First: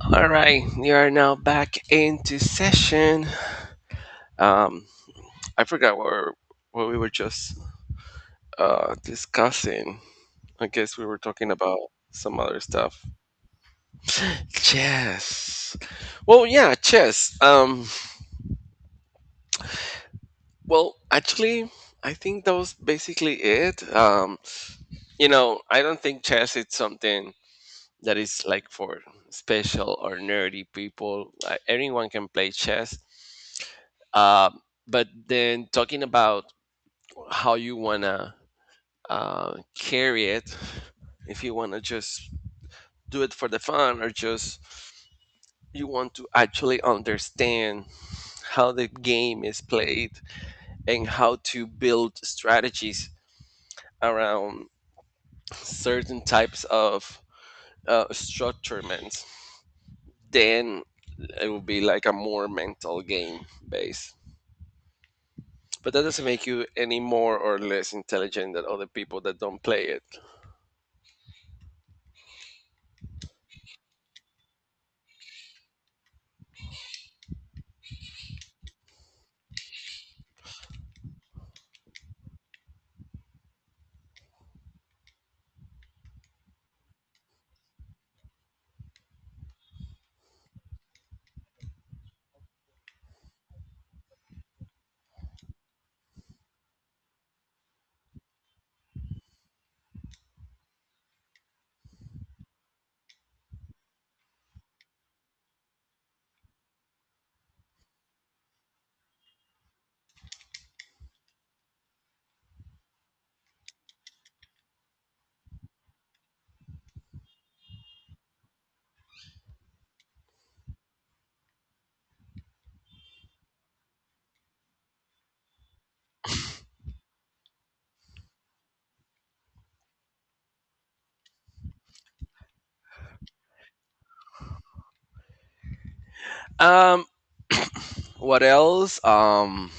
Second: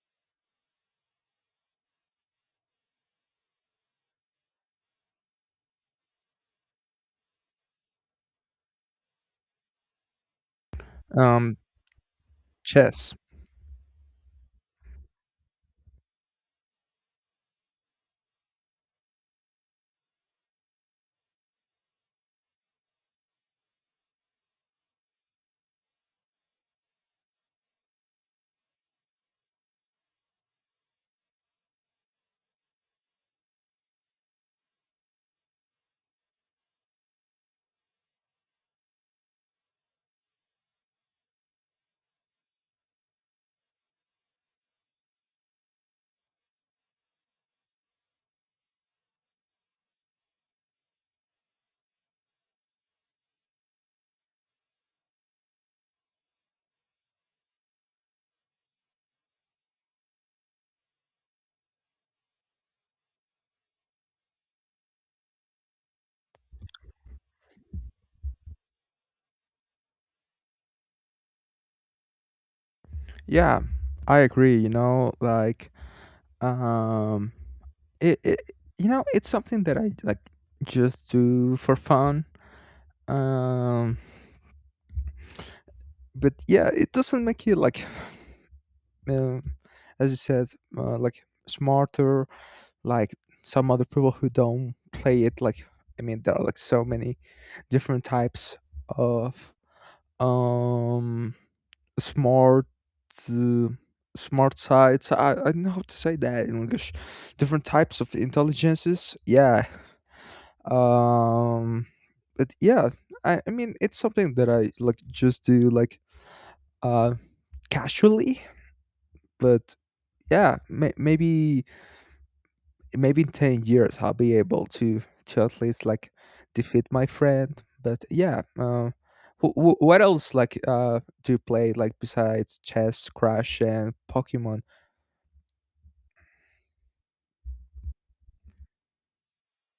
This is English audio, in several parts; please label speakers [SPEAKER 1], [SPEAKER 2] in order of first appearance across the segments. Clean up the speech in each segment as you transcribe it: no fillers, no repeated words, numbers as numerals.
[SPEAKER 1] All right, we are now back into session. Um, I forgot what we were just discussing. I guess we were talking
[SPEAKER 2] Um,
[SPEAKER 1] about some other stuff.
[SPEAKER 2] Chess.
[SPEAKER 1] Chess. Well, yeah, chess. Well, actually, I think that was basically it. I don't think chess is something that is like for special or nerdy people. Like, anyone can play chess. Um, but then talking about how you wanna carry it. If you wanna just do it for the fun, or just you want to actually understand how the game is played and how to build strategies around certain types of structurements, then it would be like a more mental game base. But that doesn't make you any more or less intelligent than other people that don't play it.
[SPEAKER 2] Yeah, I agree. Um, it, it, it's something that I just do for fun. Um, but yeah, it doesn't make you um, as you said, like smarter, like some other people who don't play it. I mean, there are like so many different types of, um, smart uh, smart sites. I don't know how to say that in English. Different types of intelligences. Yeah. Um but yeah, I mean it's something that I like just do like uh casually, but yeah, maybe maybe in 10 years I'll be able to at least like defeat my friend. But yeah, what else like do you play like besides chess, Crash and Pokemon?
[SPEAKER 1] Um, what else?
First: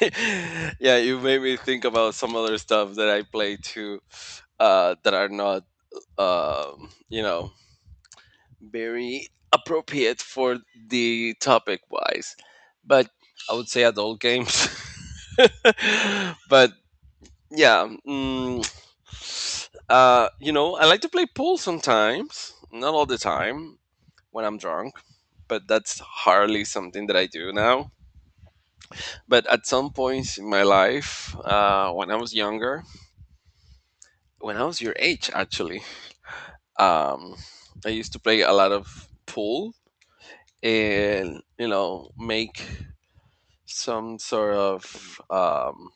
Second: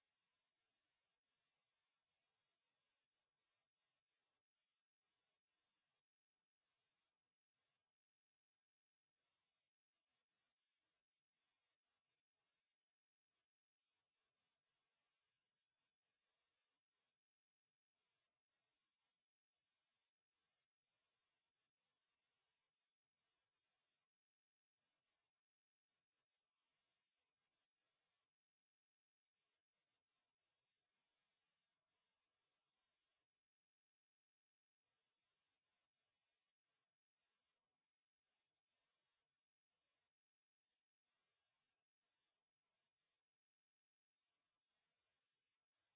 [SPEAKER 1] yeah, you made me think about some other stuff that I play too, that are not, um, you know, very appropriate for the topic wise. But I would say adult games. but yeah, you know, I like to play pool sometimes, not all the time when I'm drunk, but that's hardly something that I do now. But at some points in my life, when I was younger, when I was your age, actually, um, I used to play a lot of pool and you know make some sort of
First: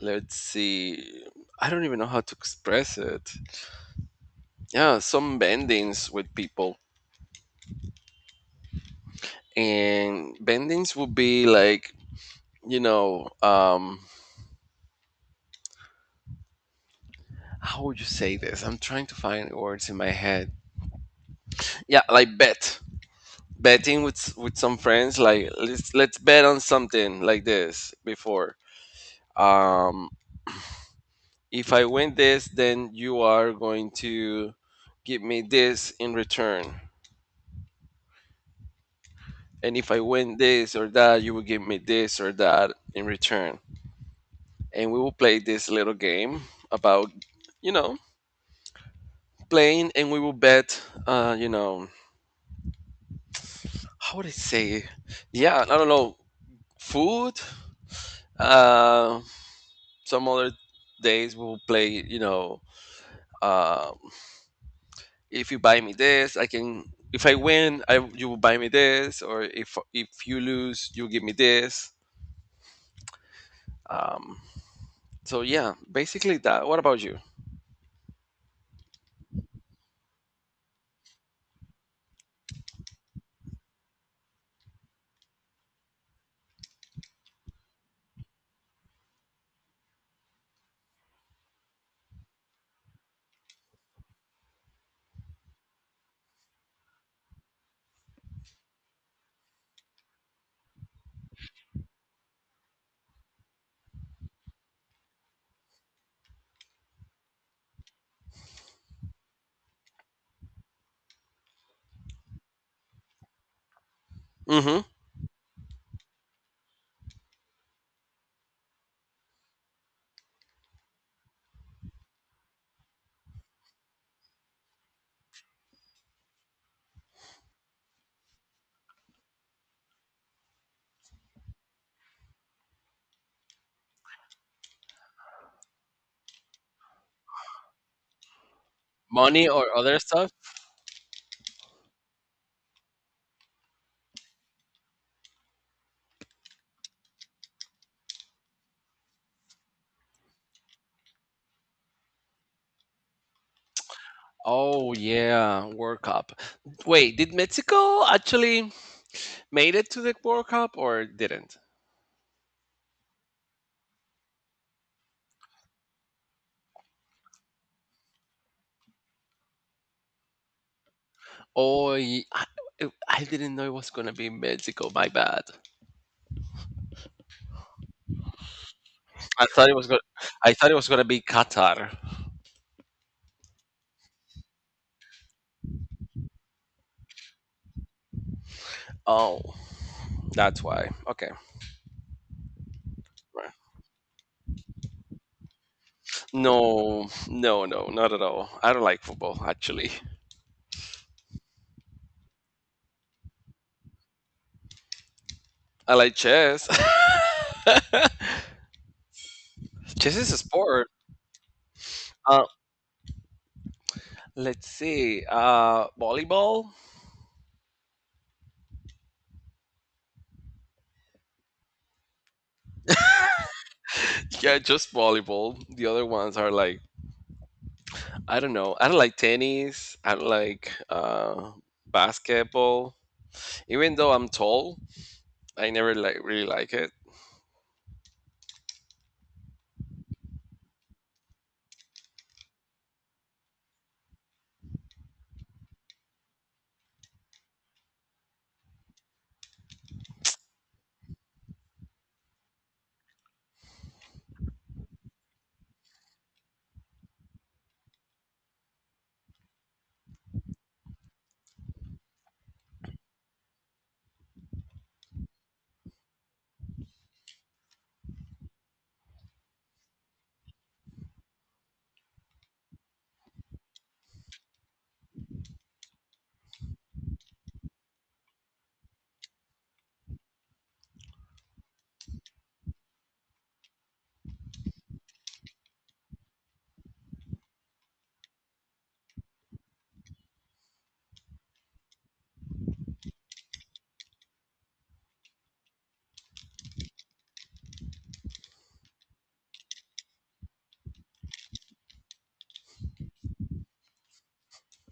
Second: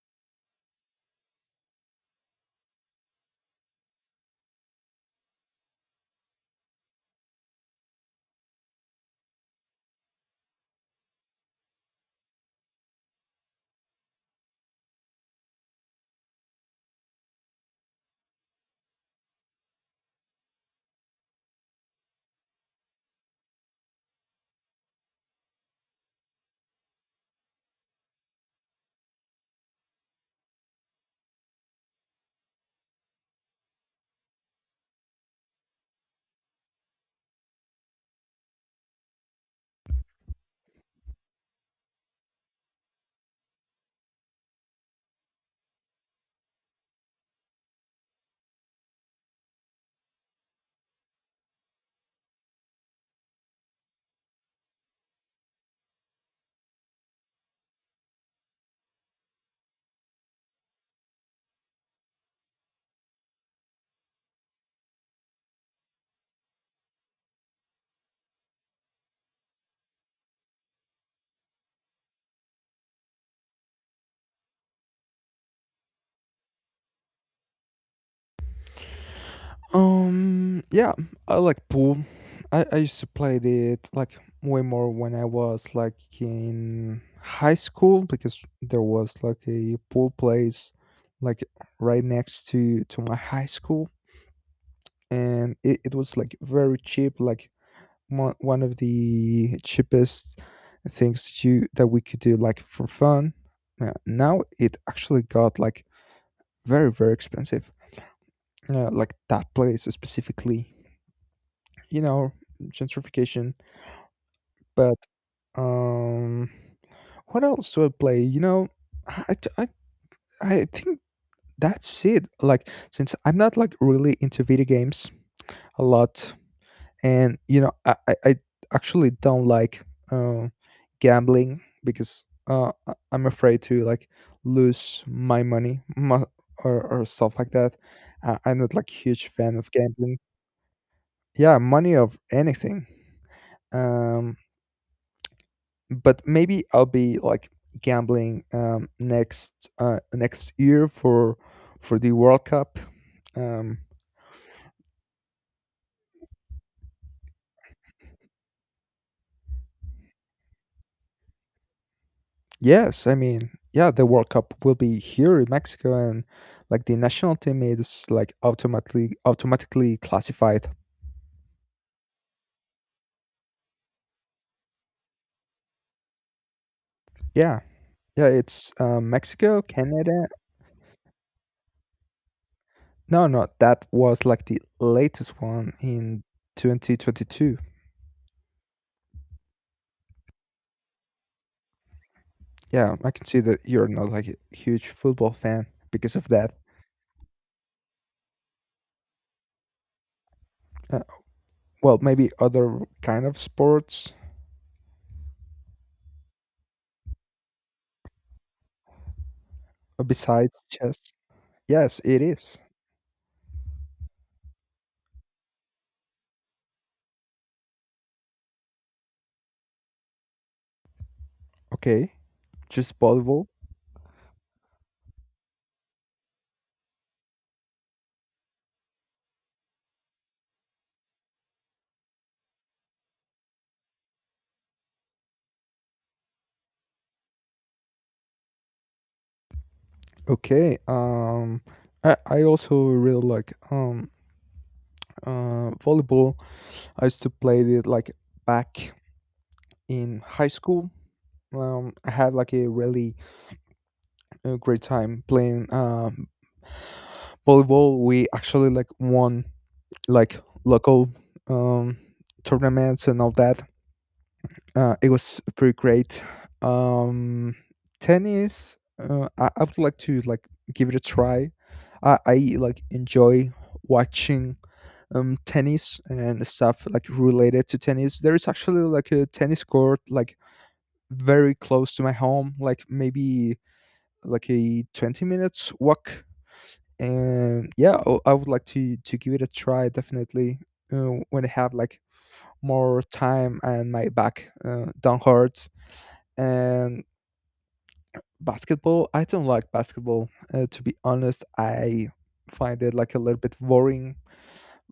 [SPEAKER 1] let's see, I don't even know how to express it. Yeah, some bendings with people, and bendings would be like you know um, how would you say this? I'm trying to find words in my head. Yeah, like betting with with some friends like let's bet on something like this before. um, if I win this, then you are going to give me this in return. And if I win this or that, you will give me this or that in return. And we will play this little game about, you know, playing and we will bet, uh, you know, how would I say? Yeah, I don't know, food. Uh, some other days we'll play, um. if you buy me this, I can. If I win, I you will buy me this, or if you lose, you give me this. Um, so yeah, basically that. What about you?
[SPEAKER 2] Yeah, I like pool. I used to play it like way more when I was like in high school because there was like a pool place like right next to my high school and it was like very cheap like one of the cheapest things that you that we could do like for fun. Now it actually got like very very expensive, like that place specifically, you know, gentrification.
[SPEAKER 1] Mm-hmm.
[SPEAKER 2] But um, what else do I play? You know, I, I, I think that's it. Like, since I'm not like really into video games a lot, and you know, I actually don't like uh, gambling because I'm afraid to like lose my money, or stuff like that. I'm not like huge
[SPEAKER 1] Money
[SPEAKER 2] fan of
[SPEAKER 1] or other
[SPEAKER 2] gambling.
[SPEAKER 1] stuff?
[SPEAKER 2] Yeah, money of anything. Um, but maybe I'll be like gambling next year for the World Cup. Um,
[SPEAKER 1] Oh yeah, World Cup. Wait, did Mexico actually made it to the World Cup or didn't?
[SPEAKER 2] yes, I mean, yeah, the World Cup will be here in Mexico, and like the national team is like automatically automatically classified.
[SPEAKER 1] Oh, I didn't know it was gonna be Mexico. My bad.
[SPEAKER 2] Yeah, yeah, it's
[SPEAKER 1] I
[SPEAKER 2] Mexico,
[SPEAKER 1] thought it was gonna.
[SPEAKER 2] Canada.
[SPEAKER 1] I thought it was gonna be Qatar.
[SPEAKER 2] No, no, that was like the latest one in 2022.
[SPEAKER 1] Oh, that's why. Okay.
[SPEAKER 2] Yeah, I can see that you're not like a huge football fan because of that.
[SPEAKER 1] No, no, no, not at all. I don't like football, actually.
[SPEAKER 2] Uh, Well, maybe other kind of sports
[SPEAKER 1] I like chess. Chess is a
[SPEAKER 2] besides
[SPEAKER 1] sport.
[SPEAKER 2] chess. Yes, it
[SPEAKER 1] Uh,
[SPEAKER 2] is.
[SPEAKER 1] let's see. Volleyball?
[SPEAKER 2] Okay, just volleyball.
[SPEAKER 1] Yeah, just volleyball. The other ones are like, I don't know. I don't like tennis. I don't like basketball. Even though I'm tall, I never like really like it.
[SPEAKER 2] Okay. I also really like volleyball. I used to play it like back in high school. I had like a really great time playing volleyball. We actually like won like local um tournaments and all that. It was pretty great. Um, Tennis, I would like to like give it a try. I like enjoy watching tennis and stuff like related to tennis. There is actually like a tennis court like very close to my home, like maybe like a 20 minutes walk. And yeah, I would like to give it a try definitely when I have like more time and my back don't hurt and basketball, I don't like basketball. To be honest, I find it like a little bit boring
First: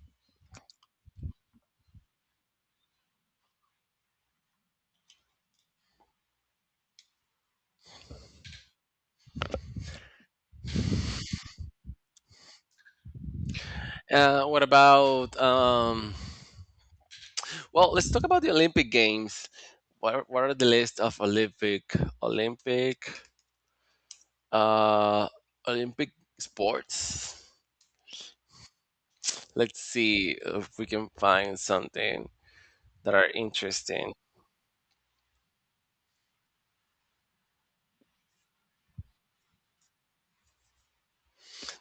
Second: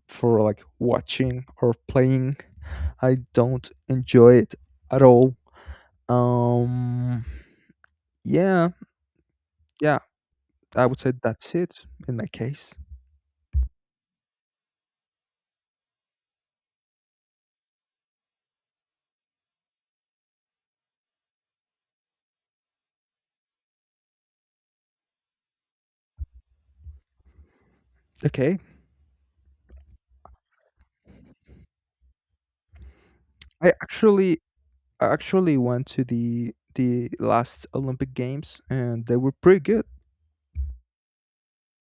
[SPEAKER 2] for like watching or playing. I don't enjoy it at all. Um, yeah, yeah, I would say that's it in my case.
[SPEAKER 1] What about well, let's talk about the Olympic Games. What are the list of Olympic Uh, Olympic sports.
[SPEAKER 2] Okay,
[SPEAKER 1] Let's see if we can find something that are
[SPEAKER 2] I
[SPEAKER 1] interesting.
[SPEAKER 2] actually, I actually went to the last Olympic Games and they were pretty good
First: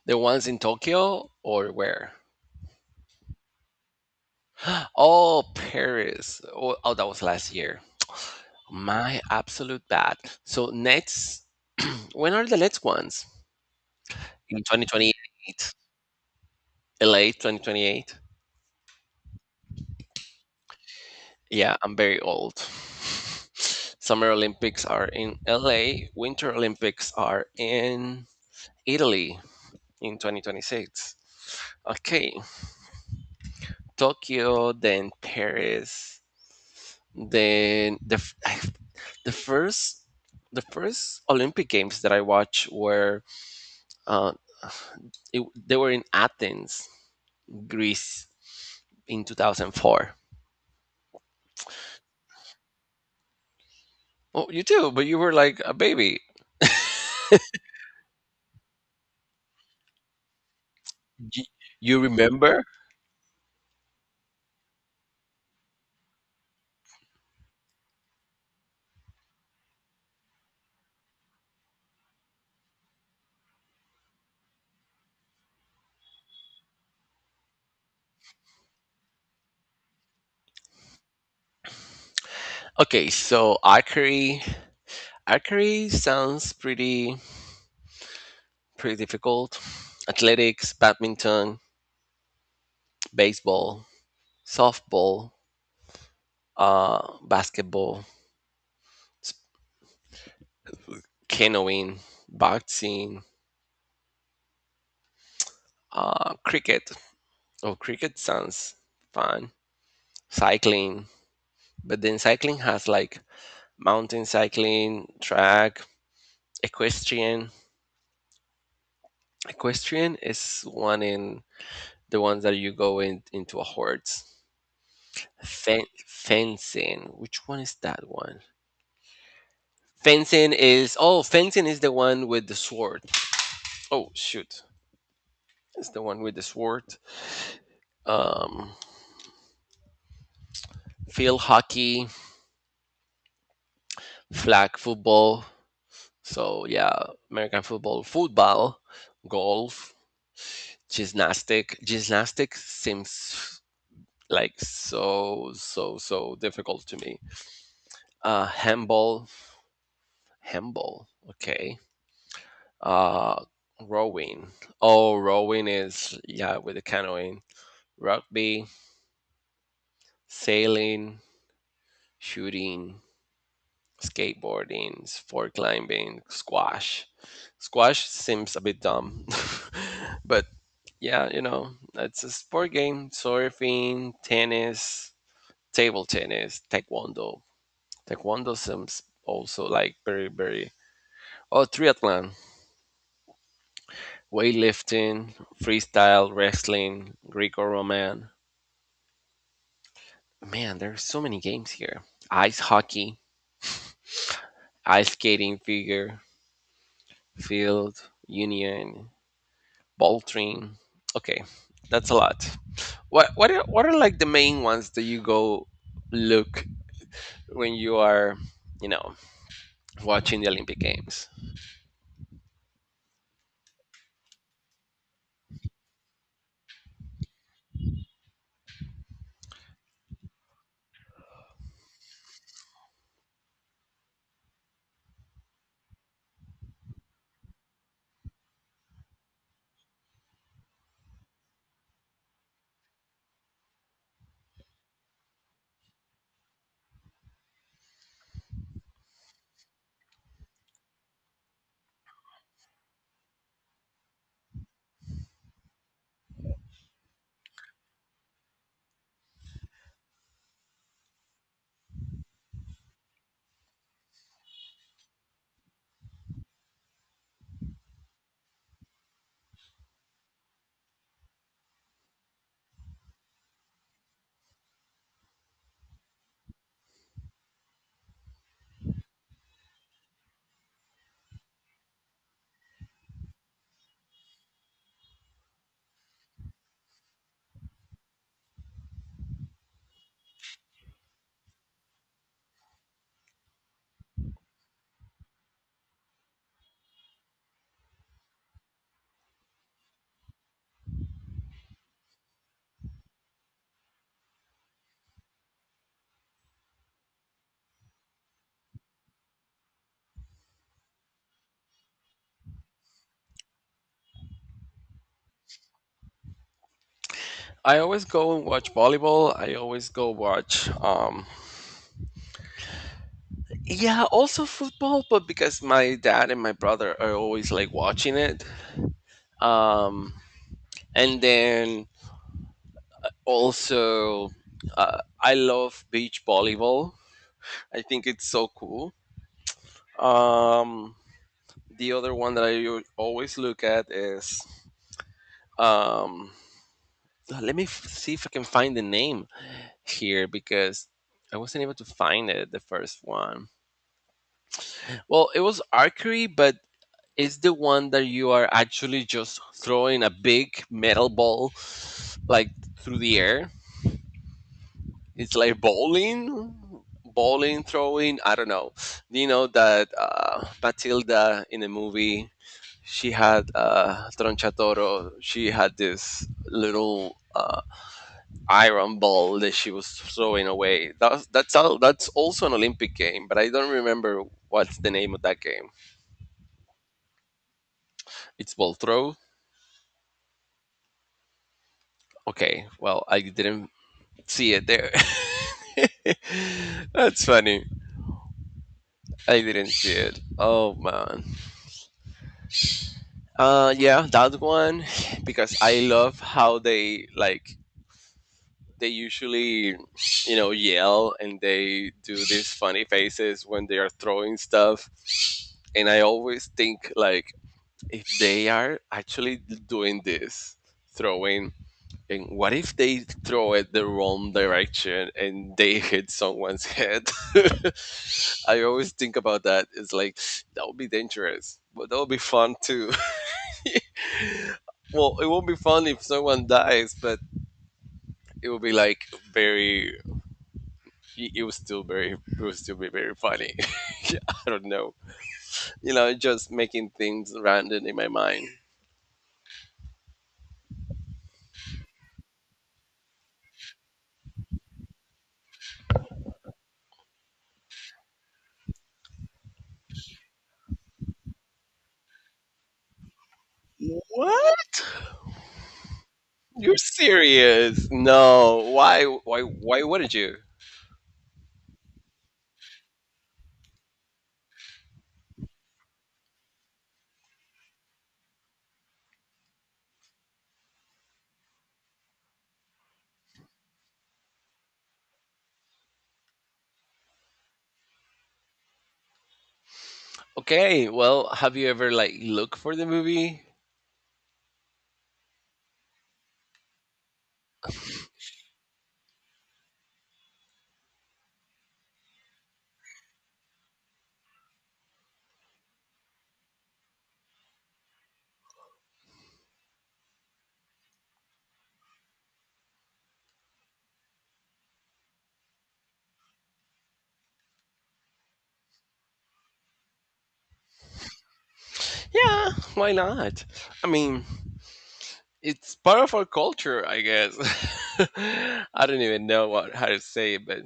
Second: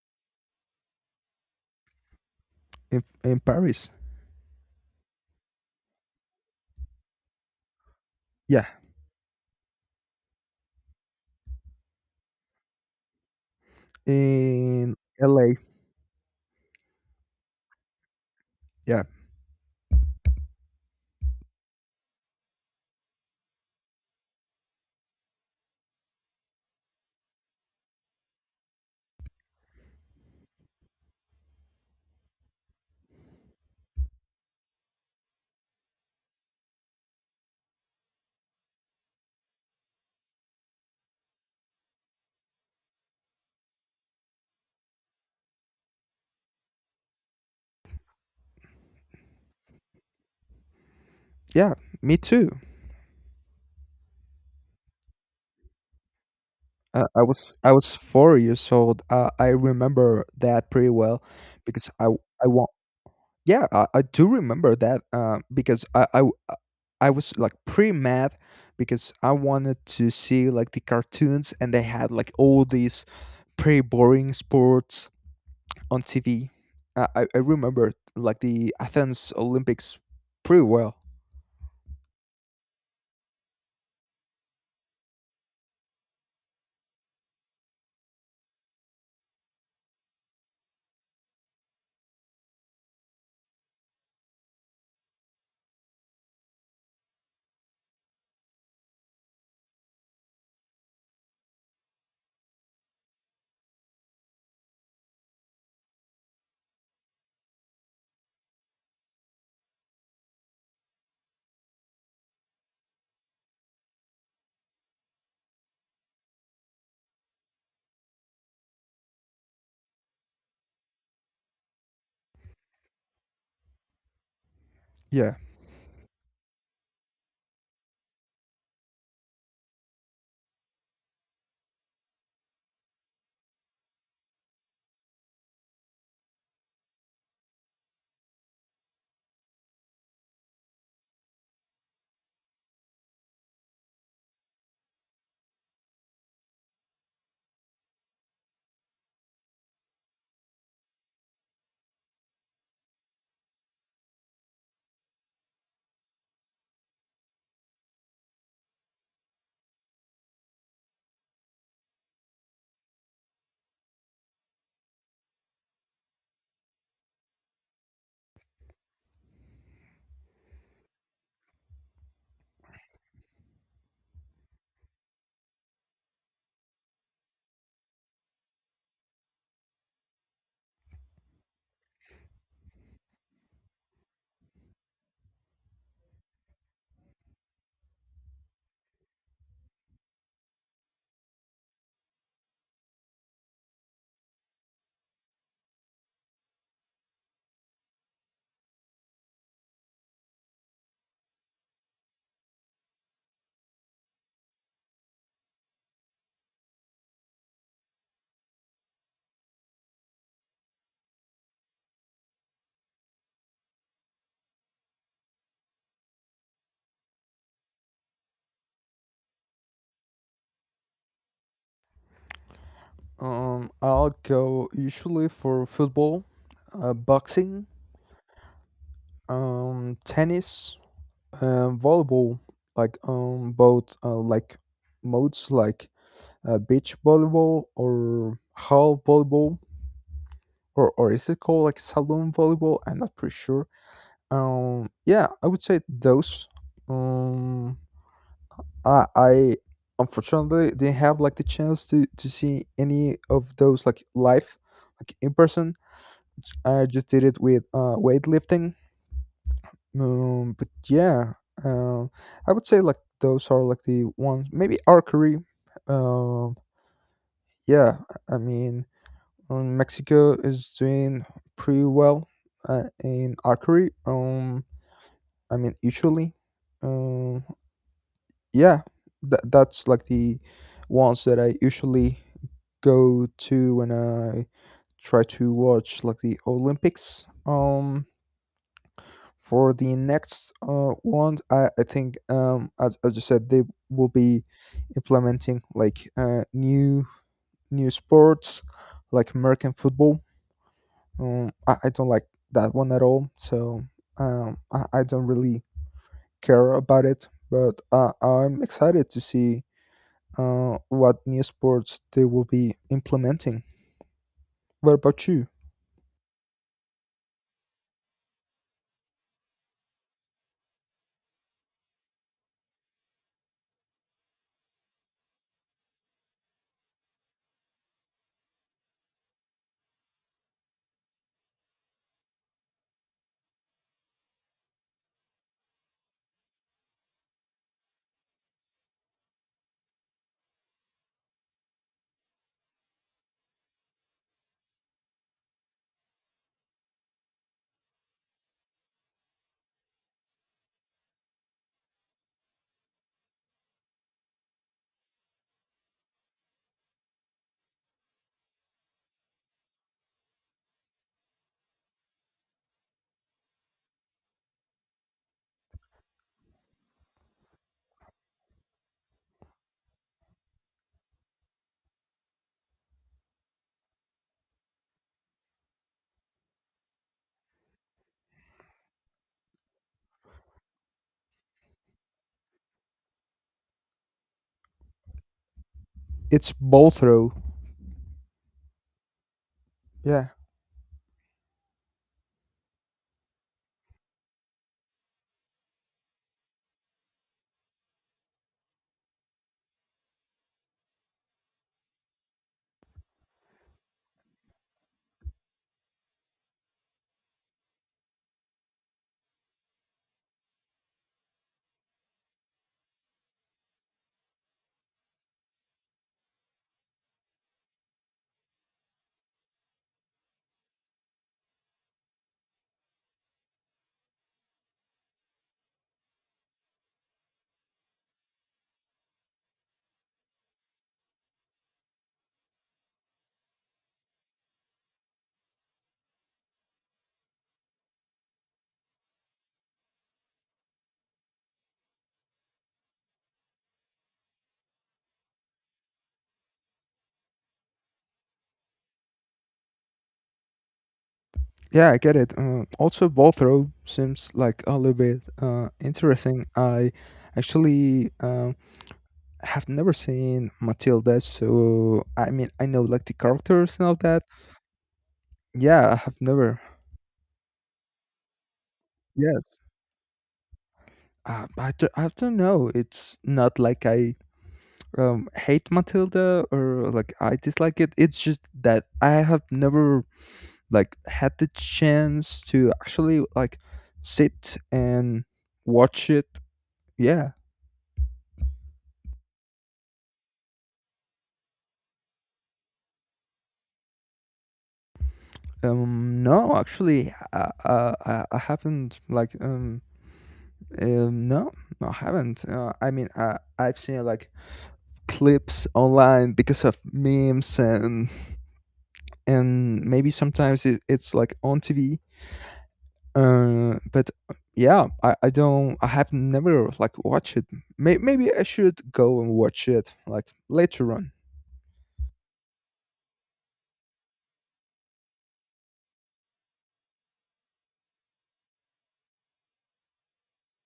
[SPEAKER 1] The ones in Tokyo or where?
[SPEAKER 2] in Paris.
[SPEAKER 1] Oh, Paris. Oh, that was last year.
[SPEAKER 2] Yeah,
[SPEAKER 1] My absolute bad. So next, when are the next ones? In
[SPEAKER 2] in
[SPEAKER 1] 2028.
[SPEAKER 2] LA.
[SPEAKER 1] LA 2028.
[SPEAKER 2] Yeah,
[SPEAKER 1] Yeah, I'm very old. Summer Olympics are in LA, Winter Olympics are in Italy, in 2026. Okay, Tokyo, then Paris, then the f- the first the first Olympic Games that I watched were uh, they were in Athens, Greece, in 2004.
[SPEAKER 2] yeah, me too.
[SPEAKER 1] Oh, you too, but you were like a baby.
[SPEAKER 2] I was 4 years old. I remember that pretty well
[SPEAKER 1] Y-
[SPEAKER 2] because
[SPEAKER 1] You
[SPEAKER 2] I
[SPEAKER 1] remember?
[SPEAKER 2] want yeah I do remember that because I was like pretty mad because I wanted to see like the cartoons and they had like all these pretty boring sports on TV. I remember like the Athens Olympics pretty well.
[SPEAKER 1] Okay, so archery. Archery sounds pretty difficult. Athletics, badminton, baseball, softball, uh, basketball, s- canoeing, boxing, cricket. Oh, cricket sounds fun. Cycling, but then cycling has like mountain cycling, track, equestrian. Equestrian is one in the ones that you go in into a horse.
[SPEAKER 2] Yeah.
[SPEAKER 1] Fencing. Which one is that one? Fencing is the one with the sword. Oh shoot, it's the one with the sword. Um, field hockey, flag football. So yeah, American football, football, golf, gymnastic. Gymnastics seems like so so so difficult to me. Uh, handball, handball. Okay. Uh, rowing. Oh, rowing is yeah with the canoeing. Rugby, sailing, shooting, skateboarding, sport climbing, squash. Squash seems a bit dumb, but yeah, you know, it's a sport game. Surfing, tennis, table tennis, taekwondo. Taekwondo seems also like very, very. Oh, triathlon, weightlifting, freestyle, wrestling, Greco Roman. Man, there's so many games here. Ice hockey, ice skating, figure, field, union, Balltree. Okay, that's a lot. What are like the main ones that you go look when you are, you know, watching the Olympic Games?
[SPEAKER 2] I'll go usually for football, boxing, tennis, volleyball like both, like modes like beach volleyball or hall volleyball, or is it called like salon volleyball? I'm not pretty sure. Yeah, I would say those. um I Unfortunately didn't have like the chance to see any of those like live, like in person. I just did it with weightlifting. But yeah, uh, I would say like those are like the ones. Maybe archery. Um, yeah, I mean, Mexico is doing pretty well in archery. I mean, usually, um, yeah, that that's like the ones that I usually go to when I try to watch like the Olympics. For the next one I think as you said they will be implementing like new sports like american football. I don't like that one at all, so I don't really care about it but I'm excited to see what new sports they will be implementing. What about you?
[SPEAKER 1] I always go and watch volleyball. I always go watch yeah, also football, but because my dad and my brother are always like watching it. Um and then also I love beach volleyball. I think it's so cool. Um The other one that always look at is um, let me see if I can find the name here because I wasn't able to find it. The first one. Well, it was archery, but it's the one that you are actually just throwing a big metal ball like through the air. It's like bowling throwing. I don't know. Do you know that Matilda in the movie, she had Tronchatoro. She had this little iron ball that she was throwing away. That's all. That's also an Olympic game, but I don't remember what's the name of that game.
[SPEAKER 2] It's ball throw.
[SPEAKER 1] It's ball throw.
[SPEAKER 2] Yeah.
[SPEAKER 1] Okay, well I didn't see it there. that's funny. I didn't see it. Oh man. Yeah, that one because I love how they like they usually you know yell and they do these funny faces when they are throwing stuff, and I always think like if they are actually doing this throwing. And what if they throw it the wrong direction and they hit someone's head? I always think about that. It's like that would be dangerous, but that would be fun too. well, it won't be fun if someone dies, but it will be like very. It will still very. It will still be very funny. I don't know. You know, just making things random in my mind.
[SPEAKER 2] Yeah, I get it. Also, ball throw seems like a little bit interesting. I actually have never seen Matilda, so I mean, I know like the characters and all that.
[SPEAKER 1] What?
[SPEAKER 2] Yeah, I have never.
[SPEAKER 1] You're serious? No.
[SPEAKER 2] Yes,
[SPEAKER 1] Why wouldn't you?
[SPEAKER 2] I don't know. It's not like I hate Matilda or like I dislike it. It's just that I have never like had the chance to actually like sit and watch it. Yeah.
[SPEAKER 1] Okay. Well, have you ever like looked for the movie?
[SPEAKER 2] No, actually, I haven't like. No, no, I haven't. I mean, I I've seen like clips online because of memes and maybe sometimes it's like on TV. But yeah, I don't. I have never like watched it. Maybe I should go and watch it like later on.
[SPEAKER 1] Yeah. Why not? I mean, it's part of our culture, I guess. I don't even know what how to say it, but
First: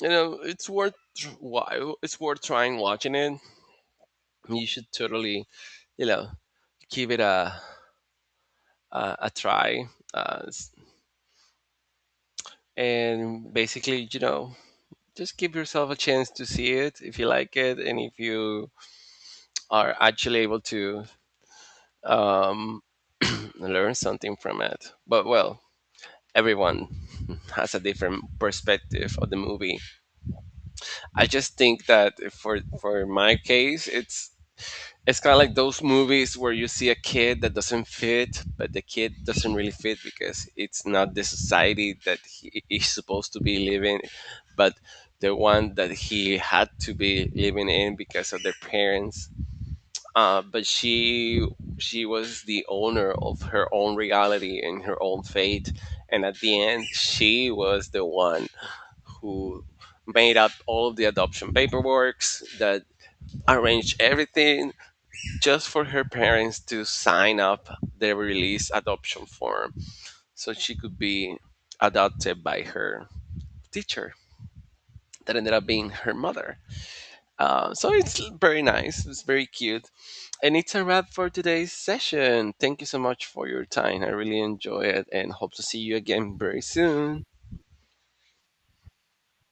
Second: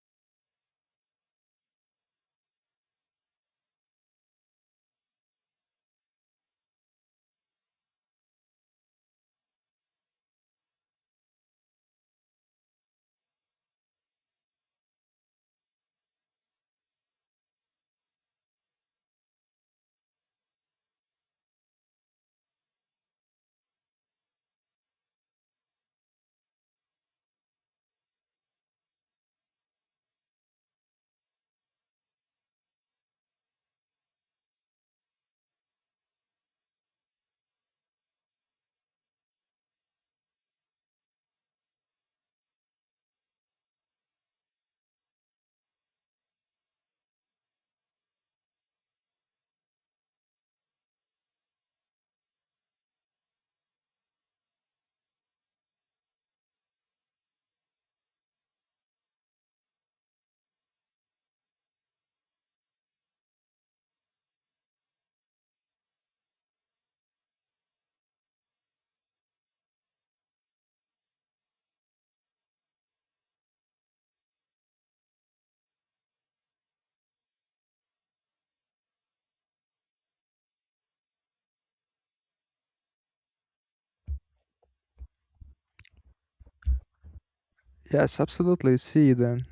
[SPEAKER 1] you know why it's worth trying watching it. You should totally you know give it a try uh, s- and basically you know just give yourself a chance to see it if you like it and if you are actually able to um, learn something from it. But well, everyone has a different perspective of the movie. I just think that for my case it's kind of like those movies where you see a kid that doesn't fit, but the kid doesn't really fit because it's not the society that he is supposed to be living, but the one that he had to be living in because of their parents. But she was the owner of her own reality and her own fate, and at the end, she was the one who made up all of the adoption paperwork that arranged everything just for her parents to sign up the release adoption form so she could be adopted by her teacher that ended up being her mother. So it's very nice. It's very cute. And it's a wrap for today's session. Thank you so much for your time. I really enjoy it and hope to see you again very soon.
[SPEAKER 2] Yes, absolutely. See you then.